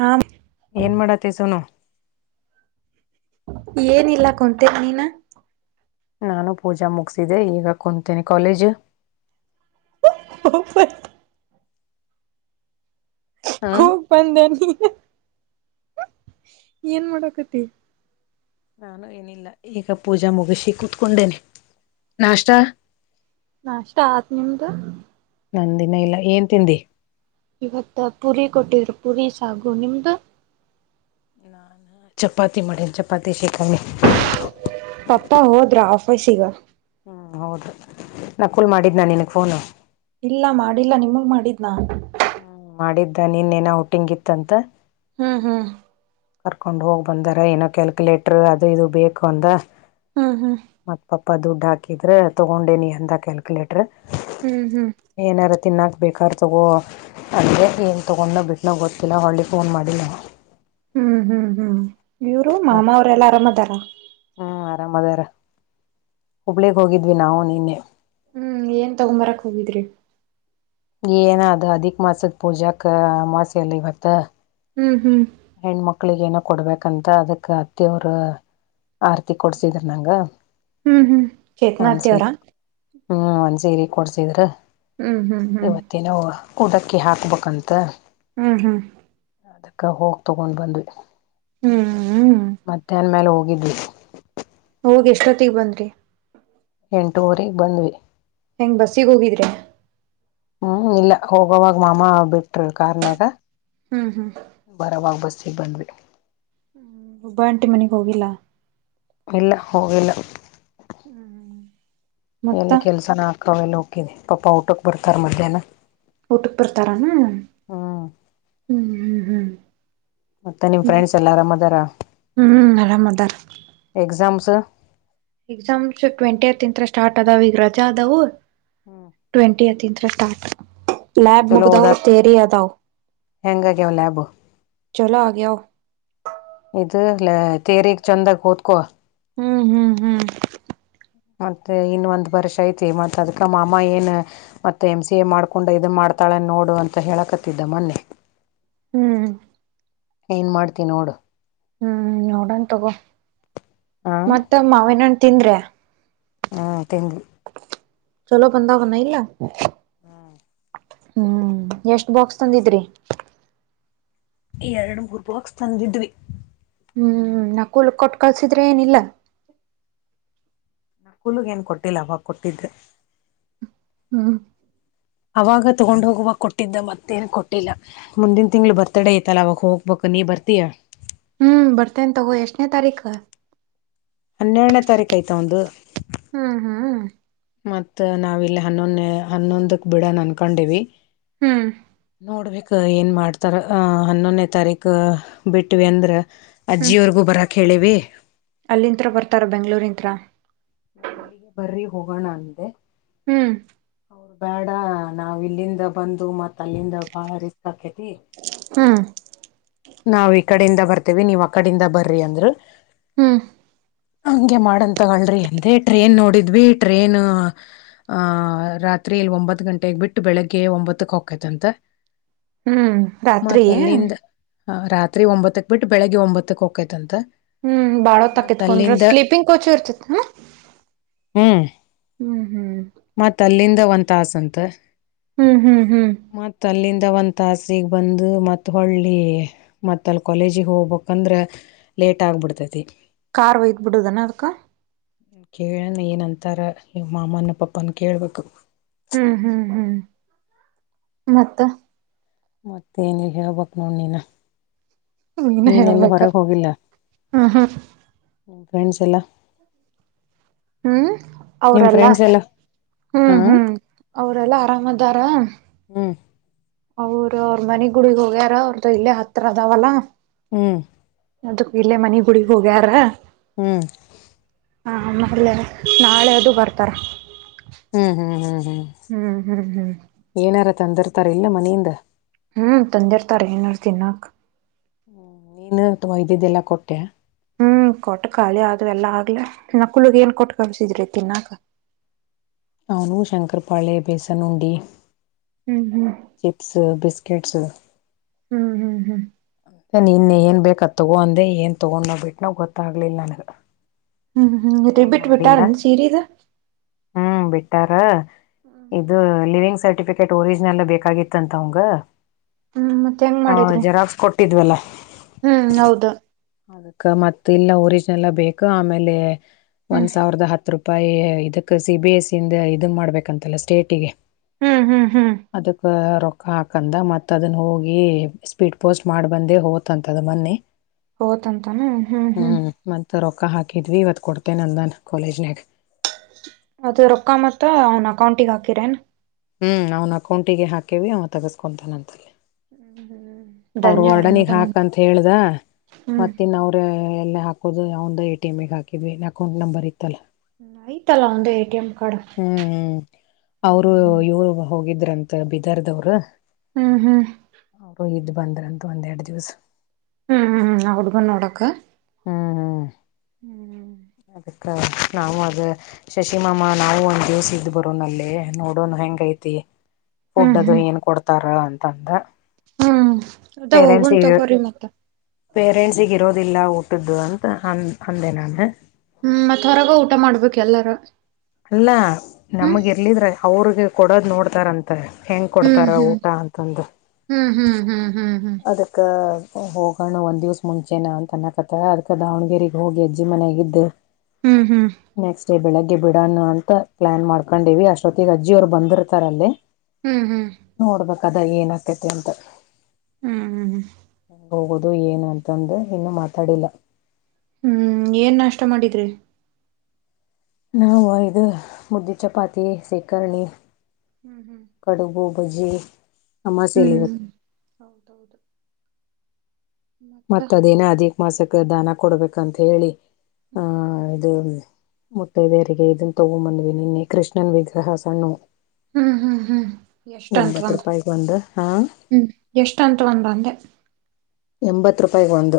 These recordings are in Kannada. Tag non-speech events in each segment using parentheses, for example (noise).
ಹಾ ಏನ್ ಮಾಡತ್ತಿ ಸೋನು ಏನಿಲ್ಲ ಕುಂತೇರಿ ನೀನ ನಾನು ಪೂಜಾ ಮುಗಸಿದೆೆ ಈಗ ಕುಂತೇನೆ ಕಾಲೇಜ್ ಹ (inaudible) ಹಾ ಬಂದನ ಏನ್ ಮಾಡಕತಿ ನಾನು ಏನಿಲ್ಲ ಈಗ ಪೂಜಾ ಮುಗಿಸಿ ಕುೂತ್ಕೊಂಡೇನೆ ನಾಷ್ಟ ಅಷ್ಟ ಆತ್ ನಿಮ್ದು ನಾ ದಿನ ಇಲ್ಲ ಏನ್ ತಿನಂದ ಇವತ್ತ ಪುರಿ ಕೊಟ್ಟಿದರು ಪುರಿ ಸಾಗು ನಿಮ್ದು ನಾನು ಚಪಾತಿ ಮಾಡಿನ್ ಚಪಾತಿ ಶಕಾವಿ ಪಾಪ್ಪ ಹೋದ್ರಾ ಆಫೀಸ ಈಗ ಹ್ಮ್ ಹೌದೀ ನಾ ಕೂಲ್ ಮಾಡಿದ್ದ್ ನ ನಿನ ಫೋನು ಇಲ್ಲ ಮಾಡಿಲ್ಲ ನಿಮಗ್ ಮಾಡಿದ್ನಾ ಹ್ಮ್ ಮಾಡಿದ್ದ ನೀ ಇನ್ನೇನ್ ಔಟಿಂಗ್ ಇತ್ತಂತ ಹ್ಮ ಹ್ಮ ಕರ್ಕೊಂಡ್ ಹೋಗ್ ಬಂದಾರ ಏನೋ ಕ್ಯಾಲ್ಕ್ಯುಲೇಟರ್ ಅದು ಇದು ಬೇಕು ಅಂತ ಹಾ ಹಾ ಮತ್ ಪಾಪ ದುಡ್ಡು ಹಾಕಿದ್ರ ತಗೊಂಡೇನಿ ಅಂದ ಕ್ಯಾಲ್ಕ್ಯುಲೇಟರ್ ಹ್ಮ್ ಹ್ಮ್ ಏನಾರು ತಿನ್ನಾಕ್ ಬೇಕಾರ ತಗೋ ಅಂದರೆ ಏನು ತೊಗೊಂಡೋ ಬಿಟ್ಟನೋ ಗೊತ್ತಿಲ್ಲ ಹೊಳ್ಳಿಗೆ ಫೋನ್ ಮಾಡಿಲ್ಲವು ಹ್ಮ್ ಹ್ಮ್ ಹ್ಮ್ ಇವ್ರು ಮತ್ ಮಾಮ ಅವ್ರ ಎಲ್ಲಾ ಅರಾಮ್ ಅದಾರ ಹ್ಮ್ ಆರಾಮ್ ಅದಾರ ಹುಬ್ಳಗ್ ಹೋಗಿದ್ವಿ ನಾವು ನಿನ್ನೆ ಹ್ಮ್ ಏನ್ ತಗೊಂಬರಕ್ ಹೋಗಿದ್ರಿ ಏನ ಅದು ಅಧಿಕ ಮಾಸದ ಪೂಜಕ ಮಾಸಲ್ಲಿ ಇವತ್ತು ಹ್ಮ್ ಹ್ಮ್ ಹೆಣ್ಮಕ್ಳಿಗೆ ಏನೋ ಕೊಡ್ಬೇಕಂತ ಅದಕ್ ಅತ್ತಿವರು ಆರ್ತಿ ಕೊಡ್ಸಿದ್ರ ನಂಗ ಹ್ಮ್ ಹ್ಮ್ ಒಂದ್ ಚೇತನಾತಿ ಅವ್ರ ಸೀರಿ ಹ್ಮ್ ಒಂದ್ ಸೀರಿ ಕೊಡ್ಸಿದ್ರ ಹ್ಮ್ ಹ್ಮ್ ಹ್ಮ್ ಇವತ್ತೇನೋ ಉಡಕ್ಕಿ ಹಾಕ್ಬೇಕಂತ ಹ್ಮ್ ಹ್ಮ್ ಅದಕ್ಕೆ ಹೋಗಿ ತಗೊಂಡ್ ಬಂದ್ವಿ ಹ್ಮ್ ಹ್ಮ್ ಮತ್ತೆ ಅನ್ಮೇಲೆ ಹೋಗಿದ್ವಿ ಹೋಗ್ ಎಷ್ಟೊತ್ತಗ್ ಬಂದ್ರಿ ಎಂಟುವಊರೆ ಬಂದ್ವಿ ಹೆಂಗ್ ಬಸ್ಸಿಗೆ ಹೋಗಿದ್ರೆ ಹ್ಮ್ ಇಲ್ಲ ಹೋಗವಾಗ ಮಾಮ ಬಿಟರು ಕಾರಾರ್ನ್ನಗಾ ಹ್ಮ್ ಹ್ಮ್ ಬರವಾಗಿ ಬಸ್ಸಿಗೆ ಬಂದ್ವಿ ಒಬ್ಬ ಆಂಟಿ ಮನೆಗ್ ಹೋಗಿಲ್ಲಾ ಇಲ್ಲ ಹೋಗಿಲ್ಲ ಹ್ಮ್ ಹ್ಮ (inaudible) ಎಲ್ಲಿ ಕೆಲ್ಸಾನ ಹಾಕಾವ ಎಲ್ಲ ಹೋಕಿಣಿ ಪಾಪಾ ಊಟಕ್ ಬರ್ತಾರ ಮಧ್ಯಾಹ್ನ ಊಟುಕ್ ಬರ್ತಾರೇನಾ ಹ್ಮ್ ಹ್ಮ್ ಹ್ಮ್ ಹ್ಮ್ ಮತ್ತೆ ನಿಮ್ (unintelligible) ಫ್ರೆಂಡ್ಸ್ ಎಲ್ಲಾರಾಮ್ ಅದಾರ ಹ್ಮ್ ಆರಾಮದ ರ್ ಎಕ್ಸಾಮ್ಸ್ ಎಕ್ಸಾಮ್ಸ್ ಟ್ವೆಂಟಿ ತ್ ತೀಂತ್ಯಥ ಇದ್ಸ್ಟಾರ್ ಸ್ಟಾರ್ಟ್ ಆದಾವ ಈಗ ರಜಾ ಅದವು ಹ್ಮ್ ಟ್ವೆಂಟಿ ಯಾತ್ತು ಇದ್ರೆ ಸ್ಟಾರ್ಟ್ ಲೈಬ ಚಲೋ ಮುಗ್ದಾವ್ ಓದತ್ ತರೆೆಯದಾವ (unintelligible) ಹೆಂಗಾಗ್ಯಾವ ಲ್ಯಾಬ್ ಚೆಲುವಾಗಿ ಹೂ ಇದುಲ್ಲ ತೇರಗ್ ಚಂದಾಗ ಓದ್ಕೋ ಹ್ಮ್ ಹ್ಮ್ ಹ್ಮ್ ಮತ್ತೆ ಇನ್ನ ಒಂದ್ ವರ್ಷ ಐತಿ ಮತ್ತ ಅದ್ಕ ಮಾ ಮ್ಮ ಏನು ಮತ್ತೆ ಎಮ್ ಸಿ ಎ ಮಾಡ್ಕೊಂಡ ಇದ ಮಾಡ್ತಾಳೆ ನೋಡು ಅಂತ ಹೇಳಕತ್ತಿದ್ದ ಮೊನ್ನೆ ಹ್ಮ್ ಏನು ಮಾಡ್ತಿವಿ ನೋಡು ನಡನ್ ತಗೋ ಹ ಮತ್ತ ಮಾವ ಹಣ್ ತಿಂದ್ರೆ ಹ್ಮ ತಂಗು ಚಲೋ ಬಂದಾವಣ ಇಲ್ಲ ಹ್ಮ ಹ್ಮ್ ಎಷ್ಟ್ ಬಾಕ್ಸ್ ತಂದಿದ್ರಿ ಎರಡು ಮೂರ್ ಬಾಕ್ಸ್ ತಂದಿದ್ವಿ ಹ್ಮ್ ನಾ ಕೂಲ್ ಕೊಟ್ಟು ಕಳ್ಸಿದ್ರೆ ಏನಿಲ್ಲ ಕುೂಗ್ ಏನ್ ಕೊಟ್ಟಿಲ್ಲ ಅವಾಗ ಕೊಟ್ಟಿದ್ರೆ ಹ್ಮ್ ಅವಾಗ ತಗೊಂಡ್ ಹೋಗುವಾಗ ಕೊಟ್ಟಿದ್ದ ಮತ್ತೇನು ಕೊಟ್ಟಿಲ್ಲ ಮುಂದಿನ ತಿಂಗಳು ಬರ್ತಡೇ ಐ್ತಲ್ಲ ಅವವಾಗ ಹೋಗ್ಬೇಕು ನೀ ಬರ್ತೀ ಹ್ಮ್ ಬರ್ತೇನೆ ತಗೋ ಎಷ್ಟನೇ ತಾರೀಖ ಹನ್ನೆರಡನೇ ತಾರೀಕು ಆಯ್ತ ಒಂದು ಹ್ಮ ಹ್ಮ್ ಮತ್ತ್ ನಾವ ಇಲ್ಲಿ ಹನ್ನೊಂದೇ ಹನ್ನೊಂದಕ್ ಬಿಡ ಅನ್ಕೊಂಡಿವ ಹ್ಮ್ ನೋಡ್ಬೇಕು ಏನ್ ಮಾಡ್ತಾರ ಹನ್ನೊನೇ ತಾರೀಕು ಬಿಟ್ವಿ ಅಂದ್ರೆ ಹ್ಮ್ ಅಜ್ಜಿಯವರ್ಗು ಬರ ಕೇಳಿವ ಅಲ್ಲಿಂತ್ರ ಬರ್ತಾರ ಬೆಂಗ್ಗಳೂರಿಂತ್ರ ನಾ ಇಲ್ಲಿಗೆ ಬರ್ರಿ ಹೋಗೋಣ ಅಂದೆ ಹ್ಮ್ ಅವ್ರು ಬೇಡ ನಾವ್ ಇಲ್ಲಿಂದ ಬಂದು ಮತ್ತ್ ಅಲ್ಲಿಂದ ಬಾಳ ರಿಸ್ಕ್ ಹಾಕೇತಿ ಹ್ಮ ನಾವ್ ಈ ಕಡಿಂದ ಬರ್ತೇವಿ ನೀವ್ ಅ ಕಡಿಂದ ಬರ್ರಿ ಅಂದ್ರರು ಹ್ಮ್ ಹಂಗೆ ಮಾಡಂತಗಳ್ರಿ ಎಂದೇ ಟ್ರೇನ್ ನೋಡಿದ್ವಿ ಟ್ರೇನ್ ಆಹ ರಾತ್ರಿ ಇಲ್ಲಿ ಒಂಬತ್ತು ಗಂಟೆಗೆ ಬಿಟ್ಟು ಬೆಳಿಗ್ಗೆ ಒಂಬತ್ತಕ್ ಹಕೈತ್ಂತ ಹ್ಮ್ ರಾತ್ರಿ ಮತ್ ಅಲ್ಲಿಂದ ರಾತ್ರಿ ಒಂಬತ್ತಕ್ ಬಿಟ್ಟು ಬೆಳಿಗ್ಗೆ ಒಂಬತ್ತಕ್ ಹಕೈತಂತ ಹ್ಮ್ ಬಾಳ ತಕತ್ಕೊಂಡ್ರ ಸ್ಲೀಪಿಂಗ್ ಕೋಚು ಇರ್ತಿತಿ ಹ ಹ್ಮ್ ಹ್ಮ್ ಮತ್ಲ್ಲಿಂದ ಒಂತಾಸ ಅಂತ ಹ್ಮ್ ಹ್ಮ್ ಹ್ಮ್ ಮತ್ತತ್ ಅಲ್ಲಿಂದ ಒಂದ ತಾಸಗ್ ಬಂದು ಮತ್ ಹೊಳ್ಳಿ ಮತ್ತ ಅಲ್ ಕಾಲೇಜಿ ಹೋಗ್ಬಕ್ಂದ್ರ ಲೇಟ್ ಆಗ್ಬಿಡ್ತೈತಿ ಕಾರ್ ಒಯ್ದ್ ಬಿಡುದದಾನ ಅದ್ ಕೇಳನ್ ಏನಂತಾರ ಮಾಮನ ಪಾಪನ್ ಕೇಳ್ಬೇಕು ಹ್ಮ್ ಹ್ಮ್ ಹ್ಮ್ ಮತ್ತ ಮತ್ತೆ ಏನ ಹೇಳ್ಬಕ್ ನೋಡ್ ನೀನ ನೀನ ನೀನೆ ಎಲ್ಲ ಹೇಳ್ಬೇಕ ಹೊರಗೆ ಹೋಗಿಲ್ಲ ಹ್ಮ್ ಹ್ಮ್ ಫ್ರೆಂಡ್ಸ್ ಎಲ್ಲ ಹ್ಮ್ ನಿಮ್ ಅವ್ರಲ್ಲ ಫ್ರೆಂಡ್ಸ್ ಎಲ್ಲ ಹಾ ಹ್ಮ್ ಹ್ಮ್ ಅವ್ರಲ್ಲಾ ಆರಾಮದಾರ ಹ್ಮ್ ಅವರು ಅವ್ರ ಮನೆ ಗುಡಗ್ ಹೋಗ್ಯಾರ ಅವ್ರ್ದ ಇಲ್ಲೇ ಹತ್ರ ಅದಾವಲ್ಲ ಹ್ಮ್ ಅದ ಇಲ್ಲೇ ಮನ ಗುಡಗ್ ಹೋಗ್ಯಾರ ಹ್ಮ್ ಹಾ ಆಮೇಲೆ ನಾಳೆ ಅದು ಬರ್ತಾರ ಹ್ಮ್ ಹ್ಮ್ ಹ್ಮ್ ಹ್ಮ್ ಹ್ಮ್ ಹ್ಮ್ ಹ್ಮ್ ಏನಾರ ತಂದಿರ್ತಾರ ಇಲ್ಲ ಮನೆಯಿಂದ ಹ್ಮ್ ತಂದಿರ್ತಾರ ಏನರ್ ತಿನ್ಕ್ ನೀನು ತುಂಬ ಇದ್ದಿದ್ದೆಲ್ಲ ಕೊಟ್ಟೆ ಹ್ಮ್ ಕೊಟ್ಟ ಕಾಲಿ ಅದು ಎಲ್ಲಾ ಆಗ್ಲ ನಕುಲುಗ್ ಏನ್ ಕೊಟ್ಟ ಕಲಿಸಿದ್ರಿ ತಿನ್ನಾಕ ಅವನು ಶಂಕರ ಪಾಳೆ ಬೇಸನ್ ಉಂಡಿ ಹ್ಮ್ ಹ್ಮ್ ಚಿಪ್ಸ್ ಬಿಸ್ಕಿಟ್ಸ್ ಹ್ಮ್ ಹ್ಮ್ ಹ್ಮ್ ನಾನನ್ ಇನ್ನ ಏನ್ ಬೇಕ ತೊಗೊ ಅಂದೆ ಏನ್ ತೊಗೊಂಡ ನೋ ಬಿಟ್ಟಟ್ ನ ಗೊತ್ತಾಗ್ಲಿಲ್ಲ ನನ್ಗ ಹ್ಮ್ ಹ್ಮ್ ರಿಬ್ಬಿಟ್ ಬಿಟ್ಟಾರ ಸೀರಿದ ಹ್ಮ್ ಬಿಟ್ಟಾರ ಇದು ಲಿವಿಂಗ್ ಸರ್ಟಿಫಿಕ ಕಕೆಟ್ ಒರಿಜಿನಲ್ ಬೇಕಾಗಿತ್ತ ಅಂತ ಅವಂಗ ಹ್ಮ್ ಮತ್ತೆ ಹೆಂಗ್ ಮಾಡಿದ್ರಿ ಜೆರಾಕ್ಸ್ ಕೊಟ್ಟಿದ್ವಲ್ಲ ಹ್ಮ್ ಹೌದು ಅದಕ್ಕ ಮತ್ತ ಇಲ್ಲ ಒರಿಜಿನಲ್ ಬೇಕು ಆಮೇಲೆ ಹ್ಮ್ ಒಂದ್ ಸಾವಿರದ ಹತ್ತು ರೂಪ ಇದಕ್ ಸಿ ಬಿ ಎಸ್ ಸಿಂದ ಇದನ್ ಮಾಡ್ಬೇಕಂತಲ್ಲ ಸ್ಟೇಟಿಗೆ ಹ್ಮ್ ಹ್ಮ್ ಹ್ಮ್ ಅದಕ್ಕ ರೊಕ್ಕ ಹಾಕಂದ ಮತ್ತ ಅದನ್ನ ಹೋಗಿ ಸ್ಪೀಡ್ ಪೋಸ್ಟ್ ಮಾಡಿ ಬಂದೆ ಹ ಅಂತದ ಮೊನ್ನೆ ಹಓತಂತಾನ ಹ್ಮ್ ಹ್ಮ್ ಮತ್ತು ರೊಕ್ಕ ಹಾಕಿದ್ವಿ ಇವತ್ತು ಕೊಡ್ತೇನೆ ನಂದು ನು ಕಾಲೇಜ್ನಾಗ ಅದು ರೊಕ್ಕ ಮತ್ತ ಅವ್ನ ಅಕೌಂಟಿಗೆ ಹಾಕಿರೇನ್ ಹ್ಮ್ ಅವ್ನ ಅಕೌಂಟಿಗೆ ಹಾಕೇವಿ ಅವನ್ ತಗಸ್ಕೊತಾನ ಅಂತಲ್ಲಿ ಅವರು ಧನ್ಯ ಹೊರ್ಡನಗ್ ಆರಾಮದಾನ ಹಾಕಂತ ಹೇಳ್ದ ಹ್ಮ್ ಮತ್ತ ಇನ್ನು ಅವ್ರ ಎಲ್ಲ ಹಾಕೋದು ಒಂದು ಎ ಟಿ ಎಮ್ ಹಾಕಿದ್ವಿ ಅಕೌಂಟ್ ನಂಬರ್ ಇತ್ತಲ್ಲ ನ ತಲ್ಲಾಂದ ಏಟಿ ಎಮ ಕಾರ್ಡ ಹ್ಮ್ ಅವರು ಇವರು ಹೋಗಿದ್ರಂತ ಬಿದರ್ದವರು ಹ್ಮ್ ಹ್ಮ್ ಅವ ಇದ್ ಬಂದ್ರಂತ ಒಂದೆರಡು ದಿವಸ ಹ್ಮ್ ಹ್ಮ್ಾ ಹಡುಗಣೋಡಕ್ಕ ಹ್ಮ್ ಹ್ಮ್ ಹ್ಮ್ ಅದಕ್ಕ ನಾವು ಅದ ಶಶಿಮಮ್ಮಾ ನಾವು ಒಂದ್ ದಿವ್ಸ ಇದ್ ಬರೋ ನ ಅಲ್ಲಿ ನೋಡೋಣ ಹೆಂಗ ಐತಿ ಹ್ಮ್ ಫುಡ್ ಅದು ಹ್ಮ್ ಏನ್ ಕೊಡ್ತಾರ ಅಂತಂದ ಹ್ಮ್ ಅದ ಹೋಗುನ್ ಪೇರೆಂಟ್ಸ್ಗ ತಗೋರಿ ಮತ್ತ ಪೇರೆಂಟ್ಸಿಗೆ ಇರೋದಿಲ್ಲ ಊಟದ್ದು ಅಂತ ಅಂದ ಅಂದೆ ನಾನು ಹ್ಮ್ ಮತ್ತತ್ ಹೊರಗ ಊಟ ಮಾಡ್ಬೇಕು ಎಲ್ಲಾರ ಅಲ್ಲ ಹ್ಮ್ ನಮಗ ಇರ್ಲಿದ್ರ ಅವ್ರಿಗೆ ಕೊಡೋದ್ ನೋಡ್ತಾರಂತ ಮತ್ತ ಹೆಂಗ್ ಹ್ಮ್ ಕೊಡ್ತಾರ ಹ್ಮ್ ಊಟ ಅಂತಂದು ಹ್ಮ್ ಹ್ಮ್ ಹ್ಮ್ ಹ್ಮ್ ಅದಕ್ಕ ಹೋಗೋಣ ಒಂದ್ ದಿವ್ಸ ಮುಂಚೆನ ಅಂತ ಅನ್ನಕತ್ತ ಅದಕ ದಾವಣಗೆರೆಗೆ ಹೋಗಿಜ್ಜಿ ಮನೆಾಗ ಇದ್ದು ಹ್ಮ್ ಹ್ಮ್ ನೆಕ್ಸ್ಟ್ ಡೇ ಬೆಳಗ್ಗೆ ಬಿಡೋಣ ಅಂತ ಪ್ಲಾನ್ ಮಾಡ್ಕೊಂಡಿವವಿ ಅಷ್ಟೊತ್ತಿಗೆ ಅಜ್ಜಿ ಅವರು ಬಂದಿರ್ತಾರಲ್ಲಿ ಹ್ಮ್ ಹ್ಮ್ ನೋಡ್ಬೇಕದ ಏನ್ ಆಕೈತಿ ಅಂತ ಹ್ಮ್ ಹ್ಮ್ ಹ್ಮ ಹೋಗೋುದು ಏನು ಅಂತಂದ ಇನ್ನು ಮಾತಾಡಿಲ್ಲ ಹ್ಮ್ ಏನ್ ನಷ್ಟ ಮಾಡಿದ್ರಿ ನಾವು ಇದು ಮುದ್ದೆ ಚಪಾತಿ ಸೇಖರ್ರಣೆ ಹ್ಮ್ ಹ್ಮ್ ಕಡುಗು ಬಜಿ ಹ್ಮ್ ಹೌದೌದು ಮತ್ತ ಮತ್ತತ್ ಅದೇನ ಅಧಿಕ ಮಾಸಕ್ಕೆ ದಾನ ಕೊಡ್ಬೇಕಂತ ಹೇಳಿ ಆಹ ಮತ್ತೆ ಬೇರೆಗೆ ಇದನ್ ತಗೊಂಬಂದ್ವಿ ನಿನ್ನೆ ಕೃಷ್ಣನ್ ವಿಗ್ರಹ ಸಣ್ಣು ಹ್ಮ್ ಹ್ಮ್ ಹ್ಮ್ ಎಷ್ಟ ಅಂತ ಎಂಬತ್ ಒಂದ ರೂಪಾಯಿಗೆ ಒಂದು ಹಾ ಹ್ಮ್ ಎಷ್ಟ ಅಂತ ಒಂದ ಬಂದೆ ಎಂಬತ್ತು ರೂಪಾಯಿಗೆ ಒಂದು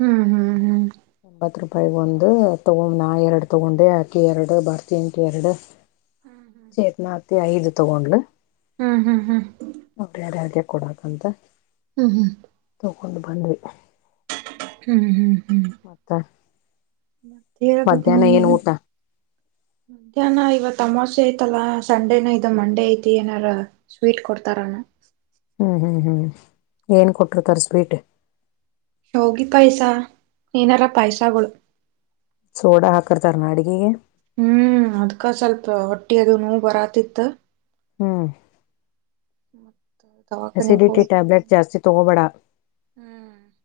ಹ್ಮ್ ಹ್ಮ್ ಹ್ಮ್ ಎಂಬತ್ತು ರೂಪಾಯಿ ಒಂದು ತಗೊ ನಾ ಎರಡು ತಗೊಂಡೆ ಅಕಿ ಎರಡು ಬರ್ತ ಅಂಕಿ ಎರಡು ಸೇತ್ನಾತಿ ಐದು ತಗೊಂಡಲು ಹ್ಮ್ ಹ್ಮ್ ಹ್ಮ್ ನ ಯಾರ್ಯ ಕೊಡಾಕ್ಂತ ಹ್ಮ್ ಹ್ಮ್ ಕೊಂಡು ಬಂದ್ವಿ ಹ್ಮ್ ಹ್ಮ್ ಹ್ಮ್ ಮತ್ತೆ ಹೇಳ್ಬೇಕು ಮಧ್ಯಾಹ್ನ ನೋಡ್ ಏನ್ ನೀನು ಊಟ ಮಧ್ಯಾಹ್ನ ಇವ ಆಮೋಸೆ ಐತಲ್ಲಾ ಸಂಡೇನ ಇದು ಮಂಡೇ ಐತಿ ಏನಾರ ಸ್ವೀಟ್ ಕೊಡ್ತಾರಣ ಹ್ಮ್ ಹ್ಮ್ ಹ್ಮ್ ಏನ್ ಕೊಟ್ಟಿರ್ತಾರೆ ಸ್ವೀಟ್ ಹೋಗಿ ಪಾಯಸ ಏನಾರ ಪಾಯಸಳ ಸೋಡ ಹಾಕ್ಕರ್ ತರ್ನಾಡಿಗೆಗೆ ಹ್ಮ್ ಅದ್ಕ ಸ್ವಲ್ಪ ಹೊಟ್ಟಿ ಅದು ನೋವು ಬರಾತಿತ್ತ ಹ್ಮ್ ಮತ್ತು ಅಸಿಡಿಟಿ ಟ್ಯಾಬ್ಲೆಟ್ ಜಾಸ್ತಿ ತೊಗೋಬೇಾ ಹ್ಮ್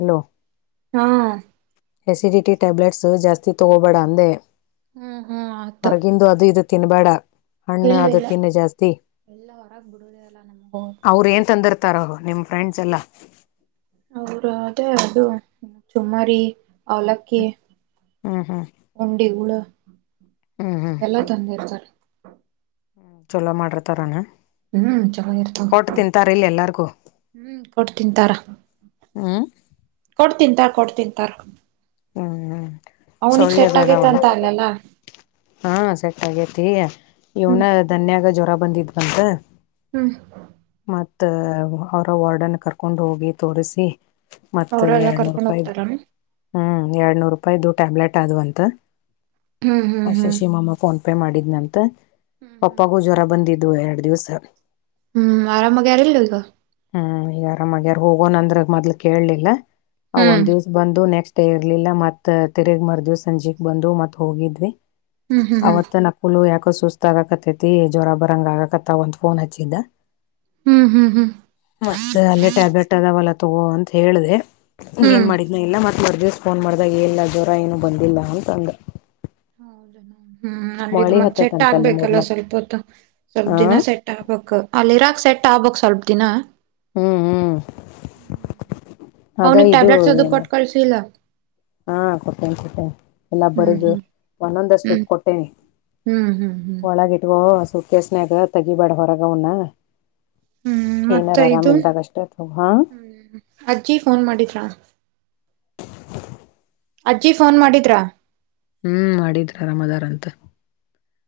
ಹಲೋ ಹಾ ಎಸಿಡಿಟಿ ಟ್ಯಾಬ್ಲೆಟ್ಸ್ ಜಾಸ್ತಿ ತಗೋಬೇಡ ಅಂದೆ ಹ್ಮ್ ಹ್ಮ್ ಆತ ಹೊರಗೆ ಹೊರಗಡೆದು ಅದು ಇದು ತಿನ್ಬೇಡ ಹಣ್ಣು ಇಲ್ಲ ಅದ ಇಲ್ಲ ತಿನ ಜಾಸ್ತಿ ಎಲ್ಲ ಹೊರಗ್ ಬಿಡುದೇ ಅಲ್ಲ ನಮ್ಗ ಅವ್ರ ಏನ್ ತಂದರ್ ನಿಮ್ ಫ್ರೆಂಡ್ಸ್ ಎಲ್ಲಾ ಅವ್ರ ಅದೇ ಅದು ಸುಮ್ಮಾರಿ ಅವಲಕ್ಕಿ ಹ್ಮ್ ಹ್ಮ್ ಹಂಡಿ ಹುಳು ಹ್ಮ್ ಹ್ಮ್ ಎಲ್ಲ ತಂದಿರ್ತಾರೆ ಚೊಲೋ ಮಾಡ್ರತಾರಾನ ಹ್ಮ್ ಚೆನ್ನಾಗಿರ್ತವ ಎಲ್ಲಾರ್ಗೂ ಹ್ಮ್ ಕೊಟ್ಟ ತಿಂತಾರ ಹ್ಮ ಕೊಡ್ ತಿಂತ ಕೊಡ್ ತಿಂತ ಹ್ಮ್ ಹ್ಮ್ ಅವನಿಗೆ ಸೊಳ್ಳೆದ ಸೆಟ್ ಆಗೈತ ಅದಾವಲ್ಲ ಅಂತ ಅಲ್ಲಲ್ಲಾ ಹಾ ಸೆಟ್ ಆಗೇತಿ ಇವ್ನ ಹ್ಮ್ ಧನ್ಯಾಗ ಜ್ವರ ಬಂದಿದ್ ಬಂತ ಹ್ಮ್ ಮ ಅವರ ವಾರ್ಡನ್ನು ಕರ್ಕೊಂಡು ಹೋಗಿ ತೋರಿಸಿ ಮತ್ತ ಅವರೆಲ್ಲ ಎರಡ್ನೂರು ಕರ್ಕೊಂಡ್ ರೂಪಾಯ ಹೋಗ್ತಾರ ಹ್ಮ್ ಎರಡ್ನೂರು ರೂಪಾಯ್ದ ಟ್ಯಾಬ್ಲೆಟ್ ಆದ ಅಂತ ಹ್ಮ್ ಆ ಹ್ಮ್ ಹ್ಮ್ ಶಶಿಮಮ್ಮ ಫೋನ್ ಪೇ ಮಾಡಿದ್ನಂತ ಪಪ್ಪಾಗೂ ಜ್ವರ ಬಂದಿದು ಎರಡ್ ದಿವ್ಸ ಹ್ಮ್ ಆರಾಮಾಗ ಆರಲ್ಲ ಈಗ ಹ್ಮ್ ಈಗ ಆರಾಮಾಗಿಯಾರು ಹೋಗೋಣ ಅಂದ್ರ ಮೊದ್ಲು ಕೇಳಲಿಲ್ಲ ಅವ ಹ್ಮ್ ಒಂದ್ ದಿವ್ಸ ಬಂದು ನೆಕ್ಸ್ಟ್ ಡೇ ಇರ್ಲಿಲ್ಲ ಮತ್ ತಿರಗ್ ಮರ್ದವಿ ಸಂಜೆಗ್ ಬಂದು ಮತ್ ಹೋಗಿದ್ವಿ ಹ್ಮ್ ಹ್ಮ್ ಅವತ್ ನಕುಲು ಯಾಕ ಸುಸ್ತ ಆಗಕತ್ತೈತಿ ಜ್ರ ಬರಂಗ ಆಗಕತ್ತ ಒಂದ್ ಫೋನ್ ಹಚ್ಚಿದ್ದ ಹ್ಮ್ ಹ್ಮ್ ಹ್ಮ್ ಮತ್ತೆ ಅಲ್ಲೇ ಟ್ಯಾಬ್ಲೆಟ್ ಅದಾವಲ್ಲ ತಗೋ ಅಂತ ಹೇಳ್ದ ಏನ್ ಹ್ಮ್ ಮಾಡಿದ (unintelligible) ಹ್ಮ್ ಅಲ್ಲಿದ ಮಳಿ ಮತ್ ಸೆಟ್ ಹತ್ತೈತಂತ ಅಲ್ಲಿ ಆಗ್ಬೇಕಲ್ಲ ಮೂರ್ನಾಕ್ ಸ್ವಲ್ಪ ಹೊತ್ತು ಸ್ವಲ್ಪ ಆ ದಿನ ಸೆಟ್ ಅಲ್ಲಿ ಇರಾಕ್ ಸೆಟ್ಟಾಬಕ್ ಸ್ವಲ್ಪ ದಿನ ಹ್ಮ್ ಹ್ಮ್ ಅದ ಇದು ಏನ ಸಲ ಹಾ ಕೊಟ್ಟೇನೆ ಕೊಟ್ಟೇನೆ ಎಲ್ಲ ಹ್ಮ್ ಬರುದು ಹ್ಮ್ ಹ್ಮ್ ಒಂದೊಂದಷ್ಟಿಪ್ ಕೊಟ್ಟೇನೆ ಹ್ಮ್ ಹ್ಮ್ ಹ್ಮ್ ಒಳಗ ಇಟ್ವೊ ಸುಕ ಸ್ನಯಾಗ ತೆಗಿಬ್ಯಾಡ ಹೊರಗ ಅವನ್ನ ಹ್ಮ್ ಮತ್ತೆ ಏನಾರು ಆರಾಮ್ ಇದು ಇಲ್ದಾಗ ಅಷ್ಟತ್ ಹಾ ಹ್ಮ್ ಅಜ್ಜಿ ಫೋನ್ ಮಾಡಿದ್ರಾ ಅಜ್ಜಿ ಫೋನ್ ಮಾಡಿದ್ರಾ ಹ್ಮ್ ಮಾಡಿದ್ರ ಅರಾಮದಾರ ಅಂತ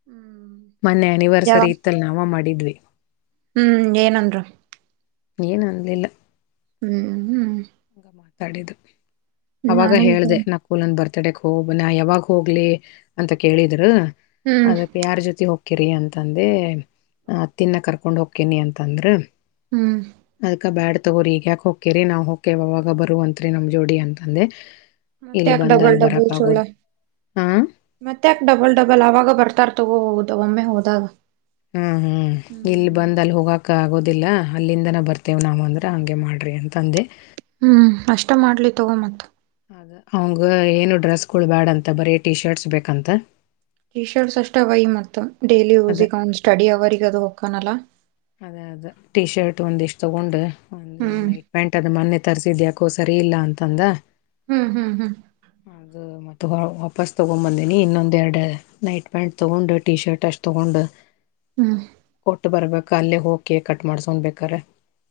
ಹ್ಮ್ ಮೊನ್ನೆ ಯಾವ ಅನಿವರ್ಸರಿ ಇತ್ತಲ ನಾವ ಮಾಡಿದ್ವಿ ಹ್ಮ್ ಏನಂದ್ರು ಏನು ಅನ್ಲಿಲ್ಲ ಹ್ಮ್ ಹ್ಮ್ ಹಂಗ ಮಾತಾಡಿದ್ದು ಅವಾಗ ನಾನು ಇದ ಹೇಳ್ದೆ ನ ಹು ನಾನ್ ಬರ್ತಡೆಗ್ ಹೋಗ ನಾ ಯಾವಾಗ ಹೋಗ್ಲಿ ಅಂತ ಕೇಳಿದ್ರು ಹ್ಮ್ ಅದಕ್ಕೆ ಯಾರ್ ಜೊತೆ ಹೋಗ್ ಕಿರಿ ಅಂತಂದೆ ತಿನ್ನಕ್ ಹ ಕರ್ಕೊಂಡ್ ಹೋಗ್ಕೇನಿ ಅಂತಂದ್ರ ಹ್ಮ್ ಅದ್ಕ ಬ್ಯಾಡ ತಗೋರಿ ಈಗ್ಯಾಕ ಹೋಕ್ಕಿರಿ ನಾವ್ ಹೋಗ್ ಅವಾಗ ಬರುವಂತ್ರೆ ನಮ್ ಜೋಡಿ ಅಂತಂದೆ ಮತ್ತೆ ಇಲ್ಲಿ ಯಾಕ ಬಂದ್ ಅಲ್ಲಿ ಬರಕ್ ಆಗೋದು ಹಾ ಮತ್ ಯಕ್ ಡಬಲ್ ಡಬಲ್ ಅವಾಗ ಬರ್ತಾರ ತಗೋ ಹೋಗುದು ಒಮ್ಮೆ ಹೋದಾಗ ಹ್ಮ್ ಹ್ಮ್ ಇಲ್ಲಿ ಹ್ಮ್ ಬಂದ್ ಅಲ್ಲಿ ಹೋಗಾಕ್ ಆಗೋದಿಲ್ಲ ಅಲ್ಲಿಂದನ ಬರ್ತೇವ ನಾವ್ ಅಂದ್ರ ಹಂಗೆ ಮಾಡ್ರಿ ಅಂದಿ ತಂದೆ ಹ್ಮ್ ಅಷ್ಟ ಮಾಡ್ಲಿ ತಗೋ ಮತ್ತ ಅವಂಗ ಏನು ಡ್ರೆಸ್ ಗಳು ಬ್ಯಾಡ ಅಂತ ಬರೀ ಟಿ ಶರ್ಟ್ಸ್ ಬೇಕಂತ ಟಿ ಶರ್ಟ್ಸ್ ಅಷ್ಟ ಅವೈ ಮತ್ತು ಡೈಲಿ ಅದ ಯೂಸಿಗೆ ಅವನ್ ಸ್ಟಡಿ ಅವರಿಗೆ ಅದು ಹೋಕ್ಕಾನಲ್ಲ ಅದೇ ಅದೇ ಟಿ ಶರ್ಟ್ ಒಂದಿಷ್ಟು ತಗೊಂಡು ಹ್ಮ್ ಪ್ಯಾಂಟ್ ಅದ್ ಮೊನ್ನೆ ತರ್ಸಿದ್ಯಾಕೋ ಸರಿ ಇಲ್ಲ ಅಂತಂದ ಹ್ಮ್ ಹ್ಮ್ ಹ್ಮ್ ಅದು ಮತ್ತು ವ ವಾಪಸ್ ತಗೊಬಂದೀನಿ ಇನ್ನೊಂದೆಡು ನೈಟ್ ಪ್ಯಾಂಟ್ ತೊಗೊಂಡು ಟಿ ಶರ್ಟ್ ಅಷ್ಟು ತೊಗೊಂಡು ಅನಿಂಟೆಲಿಜಬಲ್ (inaudible) ಹ್ಮ್ ಕೊಟ್ಟು ಬರ್ಬೇಕ ಅಲ್ಲೇ ಹೋಗ್ ಕೇಕ್ ಕಟ್ ಮಾಡ್ಸವ್ ಬೇಕಾರೆ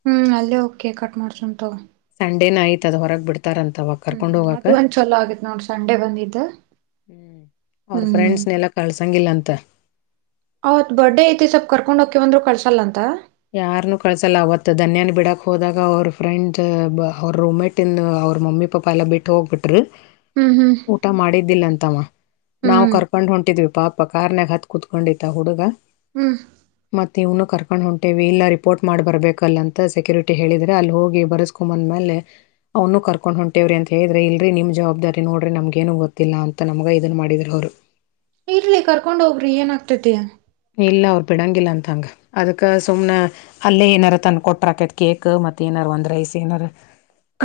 ಹ್ಮ್ ಅಲ್ಲೇ ಹೋಗ್ ಕೆಕ್ ಕಟ್ ಮಾಡ್ಸುಂ ತಗ ಸಂಡೆನಯತದ ಹೊರಗ್ ಬಿಡ್ ತರಂತವ ಹ್ಮ್ ಅದು ಒಂದ್ ಚಲ ಆಗೇತ್ ನೋಡ್ರಿ ಸಂಡೆ ಬಂದಿದ್ದ ಹ್ಮ್ ಅವ್ರ ಹ್ಮ್ ಫ್ರೆಂಡ್ಸ್ನೆಲ್ಲ ಕಳ್ಸಂಗಿಲ್ಲ ಅಂತ ಅವೌತ್ ಬರ್ಡೇ ಐತಿ ಸ್ಲ್ಪ್ ಕರ್ಕೊಂಡ್ಗಕ ಬಂದ್ರು ಕಳ್ಸಲ್ಲ ಅಂತ ಯಾರನ್ನು ಕಳ್ಸಲ್ಲ ಅವತ್ ಧನ್ಯನ್ ಬಿಡಕ್ ಹೋದಾಗ ಅವ್ರ ಫ್ರೆಂಡ್ ಅವ್ರ ರೂಮ್ ಮೇಟ್ ತಿನ್ ಅವ್ರ ಮಮ್ಮಿ ಪಾಪ ಎಲ್ಲಾ ಬಿಟ್ಟು ಹೋಗ್ಬಿಟರು ಹ್ಮ್ ಹ್ಮ್ ಊಟ ಮಾಡಿದ್ದಿಲ್ಲ ಅಂತವ ನಾವವು ಹ್ಮ್ ಕರ್ಕೊಂಡ್ ಹೊಂಟಿದ್ವಿ ಪಾಪ ಕಾರ್ನ್ಗ ಹತ್ ಕುೂತ್ಕೊಂಡಿಿತ ಹುಡುಗ ಹ್ಮ್ ಮತ್ತ ಇವ್ನು ಕರ್ಕೊಂಡ್ ಹೊಂಟು ಟಿ ಇಲ್ಲ ರಿಪೋರ್ಟ್ ಮಾಡಿ ಬರ್ಬೇಕಲ್ಲ ಅಂತ ಸೆಕ್ಯೂರಿಟಿ ಹೇಳಿದ್ರೆ ಅಲ್ಲಿ ಹೋಗಿ ಬರೆಸ್ಕೊಂಬಂದ್ಮೇಲೆ ಅವ್ನು ಕರ್ಕೊಂಡು ಹೊಂಟೇವ್ರ ಅಂತ ಹೇಳಿದ್ರೆ ಇಲ್ರಿ ನಿಮ್ಮ ಜವಾಬ್ದಾರಿ ನೋಡ್ರಿ ನಮ್ಗ ಏನು ಗೊತ್ತಿಲ್ಲ ಅಂತ ನಮಗ ಇದನ್ನ ಮಾಡಿದ್ರರು ಅವ್ರು ಇರ್ಲಿ ಕರ್ಕೊಂಡ್ ಹೋಗ್ರಿ ಏನ್ಗ್ತೈತಿಾ ಇಲ್ಲ ಅವ ಪಿಡಂಗಿಲ್ಲಂತಾಂಗ ಅದಕ್ಕ ಸುಮನೆ ಅಲ್ಲೇ ಏನಾರು ತಂದ ಕೊಟ್ರಾಕೇತ್ ಕೇಕ್ ಮತ್ತೆ ಏನಾರ್ ಒಂದ್ ರೈಸ್ ಏನಾದಾರ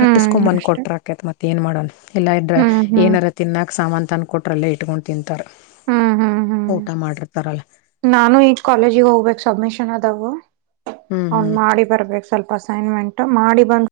ಹ್ಮ್ ಬಂದ ಅಷ್ಟೆ ಕೊಟ್ರ ಆಕೈತ್ ಮತ್ತ್ತ ನ್ ಮಾಡೋಣ ಇಲ್ಲಾ ಇದ್ರ ಹ್ಮ್ ಹ್ಮ್ ಏನರ ತಿನ್ನಕ ಸಾಮಾನನ್ ತಂದ ಕೊೊಟ್ರ ಅಲ್ಲೇ ಇಟ್ಕೊಂಡ್ ತಿಂತಾರ ಹ್ಮ್ ಹ್ಮ್ ಹ್ಮ್ ಊಟ ಮಾಡಿರ್ತಾರಲ್ಲ ನಾನು ಈಜ್ ಕಾಲೇಜಿಗೆ ಹೋಗ್ಬೇಕು ಅಡ್ಮಿಷನ್ ಅದಾವ ಹ್ಞೂ ಅವನ್ ಹ್ಞೂ ಮಾಡಿ ಬರ್ಬೇಕ ಸ್ವಲ್ಪ ಅಸೈನ್ಮೆಂಟ್ ಮಾಡಿ ಬಂದು